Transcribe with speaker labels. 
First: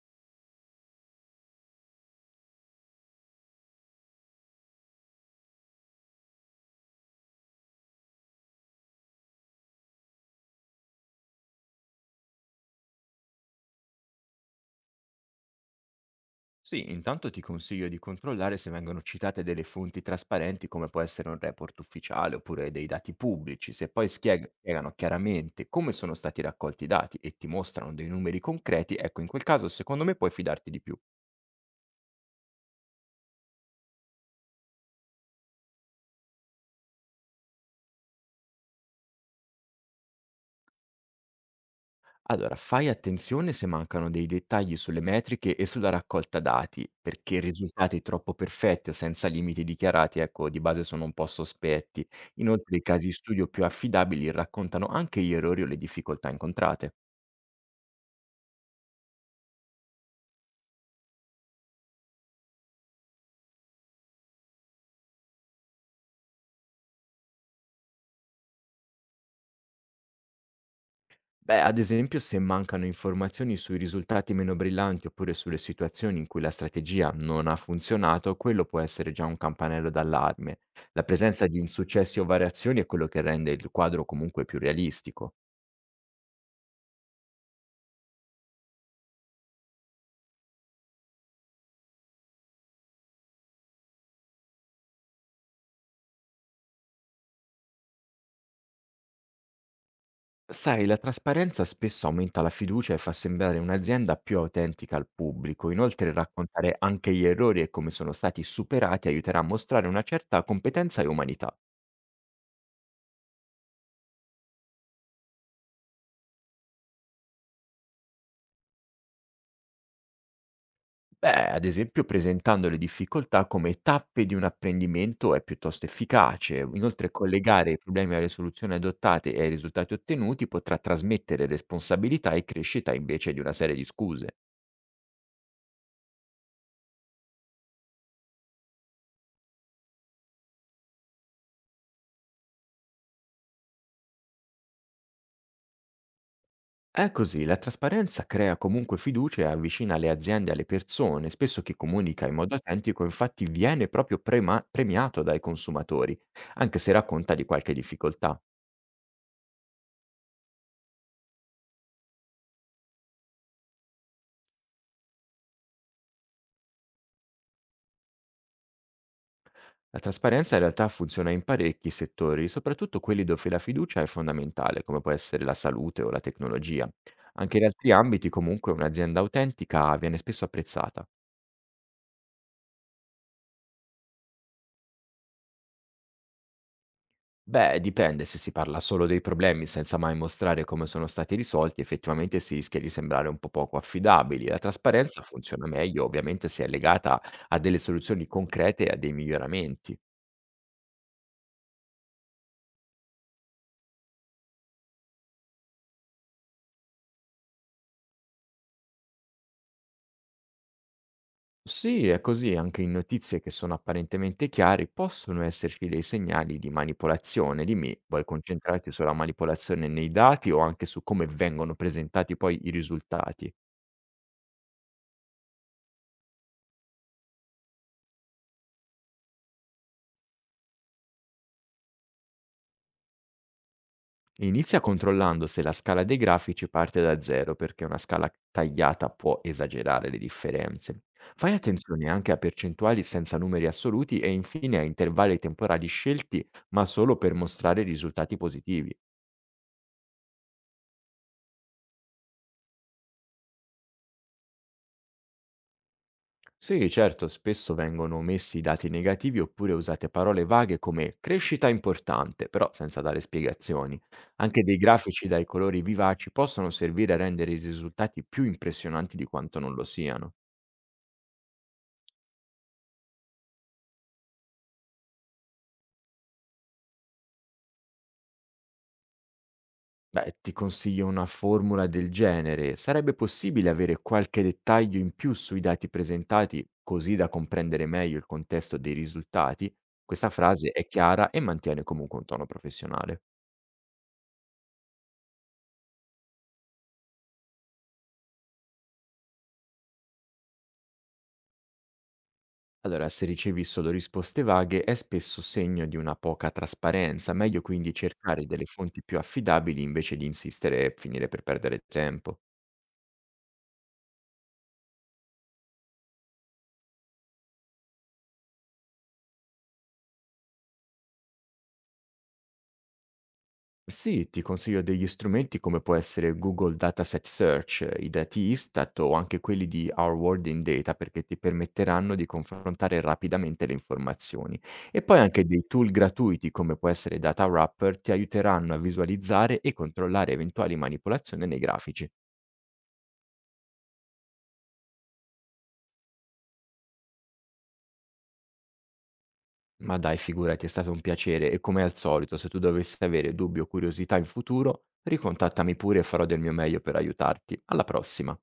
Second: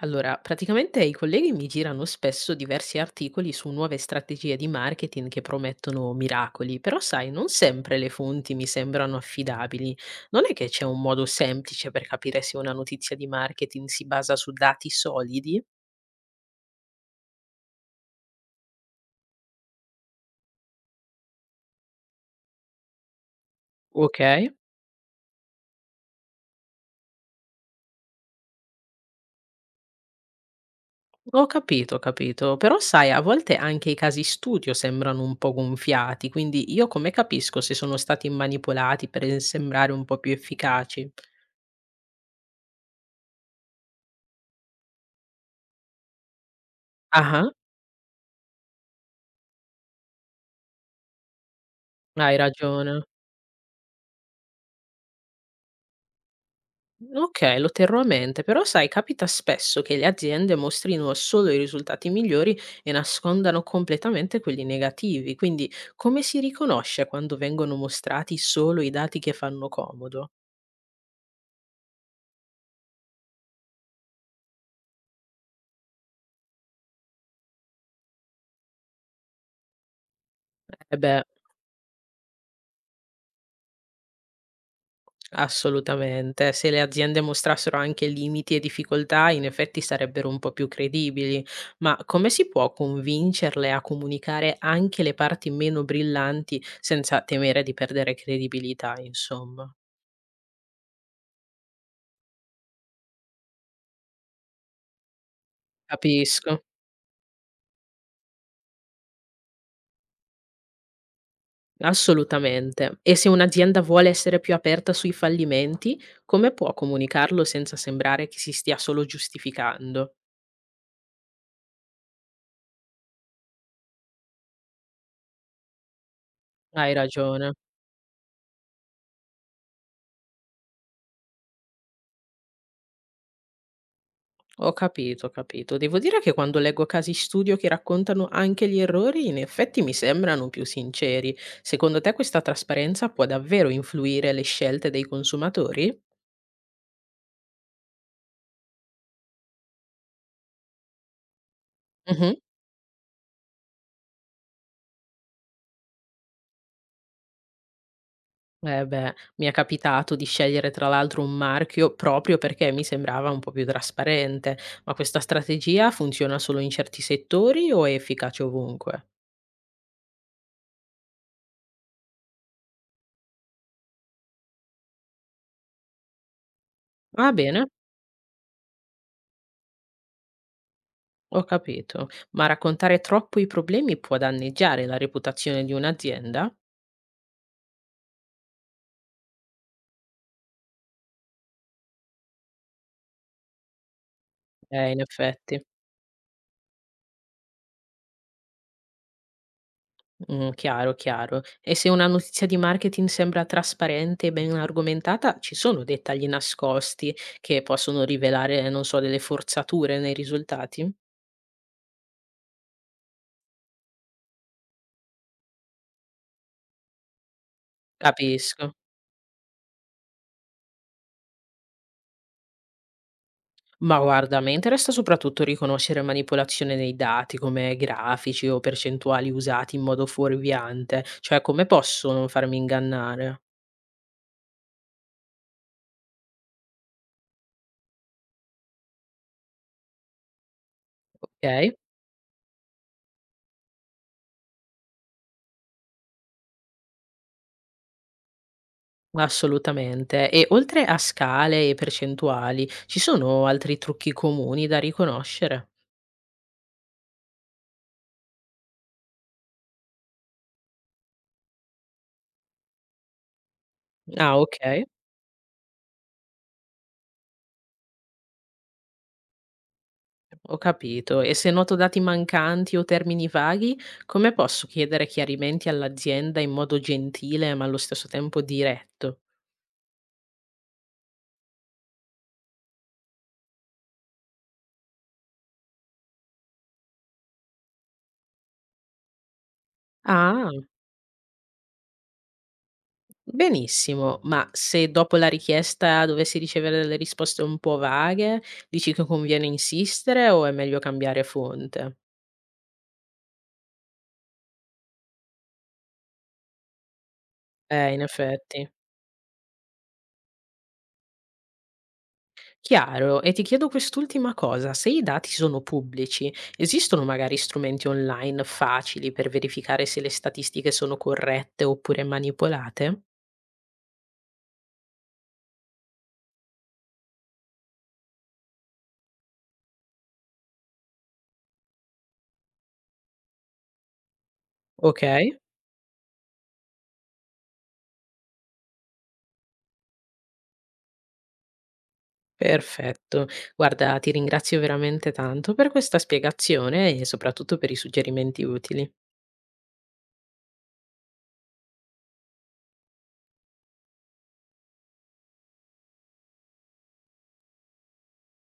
Speaker 1: Allora, praticamente i colleghi mi girano spesso diversi articoli su nuove strategie di marketing che promettono miracoli, però sai, non sempre le fonti mi sembrano affidabili. Non è che c'è un modo semplice per capire se una notizia di marketing si basa su dati solidi?
Speaker 2: Sì, intanto ti consiglio di controllare se vengono citate delle fonti trasparenti come può essere un report ufficiale oppure dei dati pubblici. Se poi
Speaker 1: Ok?
Speaker 2: spiegano chiaramente come sono stati raccolti i dati e ti mostrano dei numeri concreti, ecco, in quel caso secondo me puoi fidarti di più.
Speaker 1: Ho capito, però sai, a volte anche i casi studio sembrano un po' gonfiati, quindi io come capisco se sono stati manipolati per sembrare un po' più efficaci?
Speaker 2: Allora, fai attenzione se mancano dei dettagli sulle metriche e sulla raccolta dati, perché
Speaker 1: Ah,
Speaker 2: risultati troppo perfetti o senza limiti dichiarati, ecco, di base sono un po' sospetti.
Speaker 1: hai
Speaker 2: Inoltre, i
Speaker 1: ragione.
Speaker 2: casi studio più affidabili raccontano anche gli errori o le difficoltà incontrate.
Speaker 1: Okay, lo terrò a mente, però sai, capita spesso che le aziende mostrino solo i risultati migliori e nascondano completamente quelli negativi, quindi come si riconosce quando vengono mostrati solo i dati che fanno comodo?
Speaker 2: Beh, ad esempio, se mancano informazioni sui risultati meno brillanti oppure sulle situazioni in cui la strategia non ha funzionato, quello può essere già un campanello d'allarme.
Speaker 1: Eh
Speaker 2: La
Speaker 1: beh,
Speaker 2: presenza di insuccessi o variazioni è quello che rende il quadro comunque più realistico.
Speaker 1: assolutamente, se le aziende mostrassero anche limiti e difficoltà, in effetti sarebbero un po' più credibili, ma come si può convincerle a comunicare anche le parti meno brillanti senza temere di perdere credibilità, insomma?
Speaker 2: Sai, la trasparenza spesso aumenta la fiducia e fa sembrare un'azienda più autentica al pubblico. Inoltre,
Speaker 1: Capisco.
Speaker 2: raccontare anche gli errori e come sono stati superati aiuterà a mostrare una certa competenza e umanità.
Speaker 1: Assolutamente. E se un'azienda vuole essere più aperta sui fallimenti, come può comunicarlo senza sembrare che si stia solo giustificando?
Speaker 2: Beh, ad esempio presentando le difficoltà come tappe di un apprendimento è piuttosto efficace.
Speaker 1: Hai
Speaker 2: Inoltre
Speaker 1: ragione.
Speaker 2: collegare i problemi alle soluzioni adottate e ai risultati ottenuti potrà trasmettere responsabilità e crescita invece di una serie di scuse.
Speaker 1: Ho capito, ho capito. Devo dire che quando leggo casi studio che raccontano anche gli errori, in effetti mi sembrano più sinceri. Secondo te questa trasparenza può davvero influire le scelte dei consumatori?
Speaker 2: È così, la trasparenza crea comunque fiducia e avvicina le aziende alle persone, spesso chi comunica
Speaker 1: Mhm.
Speaker 2: in modo autentico infatti viene proprio premiato dai consumatori, anche se racconta di qualche difficoltà.
Speaker 1: Eh beh, mi è capitato di scegliere tra l'altro un marchio proprio perché mi sembrava un po' più trasparente, ma questa strategia funziona solo in certi settori o è efficace ovunque?
Speaker 2: La trasparenza in realtà funziona in parecchi settori, soprattutto quelli dove la fiducia è fondamentale, come può essere la salute o la tecnologia.
Speaker 1: Va
Speaker 2: Anche
Speaker 1: bene,
Speaker 2: in altri ambiti, comunque, un'azienda autentica viene spesso apprezzata.
Speaker 1: ho capito, ma raccontare troppo i problemi può danneggiare la reputazione di un'azienda?
Speaker 2: Beh, dipende, se si parla solo dei problemi senza mai mostrare come sono stati risolti, effettivamente si rischia di sembrare un po' poco affidabili. La
Speaker 1: In
Speaker 2: trasparenza
Speaker 1: effetti.
Speaker 2: funziona meglio, ovviamente, se è legata a delle soluzioni concrete e a dei miglioramenti.
Speaker 1: Mm, chiaro, chiaro. E se una notizia di marketing sembra trasparente e ben argomentata, ci sono dettagli nascosti che possono rivelare, non so, delle forzature nei risultati?
Speaker 2: Sì, è così, anche in notizie che sono apparentemente chiare possono esserci dei segnali di manipolazione. Dimmi, vuoi
Speaker 1: Capisco.
Speaker 2: concentrarti sulla manipolazione nei dati o anche su come vengono presentati poi i risultati?
Speaker 1: Ma guarda, a me interessa soprattutto riconoscere manipolazione dei dati, come grafici o percentuali usati in modo fuorviante, cioè come posso non farmi ingannare,
Speaker 2: Inizia controllando se la scala dei grafici parte da zero, perché una scala tagliata può esagerare le differenze. Fai
Speaker 1: ok?
Speaker 2: attenzione anche a percentuali senza numeri assoluti e infine a intervalli temporali scelti, ma solo per mostrare risultati positivi.
Speaker 1: Assolutamente. E oltre a scale e percentuali, ci sono altri trucchi comuni da riconoscere?
Speaker 2: Sì, certo, spesso vengono omessi i dati negativi oppure usate parole vaghe come crescita importante, però senza dare spiegazioni.
Speaker 1: Ah, ok,
Speaker 2: Anche dei grafici dai colori vivaci possono servire a rendere i risultati più impressionanti di quanto non lo siano.
Speaker 1: ho capito. E se noto dati mancanti o termini vaghi, come posso chiedere chiarimenti all'azienda in modo gentile ma allo stesso tempo diretto?
Speaker 2: Beh, ti consiglio una formula del genere. Sarebbe possibile avere qualche dettaglio in più sui dati presentati, così da comprendere meglio il contesto dei risultati? Questa
Speaker 1: Ah.
Speaker 2: frase è chiara e mantiene comunque un tono professionale.
Speaker 1: Benissimo, ma se dopo la richiesta dovessi ricevere delle risposte un po' vaghe, dici che conviene insistere o è meglio cambiare fonte?
Speaker 2: Allora, se ricevi solo risposte vaghe è spesso segno di una poca trasparenza, meglio quindi
Speaker 1: In
Speaker 2: cercare delle
Speaker 1: effetti.
Speaker 2: fonti più affidabili invece di insistere e finire per perdere tempo.
Speaker 1: Chiaro, e ti chiedo quest'ultima cosa, se i dati sono pubblici, esistono magari strumenti online facili per verificare se le statistiche sono corrette oppure manipolate?
Speaker 2: Sì, ti consiglio degli strumenti come può essere Google Dataset Search, i dati Istat o anche quelli di Our World in Data perché ti permetteranno di confrontare rapidamente le informazioni.
Speaker 1: Ok,
Speaker 2: E poi anche dei tool gratuiti come può essere Data Wrapper ti aiuteranno a visualizzare e controllare eventuali manipolazioni nei grafici.
Speaker 1: perfetto. Guarda, ti ringrazio veramente tanto per questa spiegazione e soprattutto per i suggerimenti utili.
Speaker 2: Ma dai, figurati, è stato un piacere e come al solito, se tu dovessi avere dubbi o curiosità in futuro, ricontattami pure e farò del mio meglio per aiutarti. Alla prossima!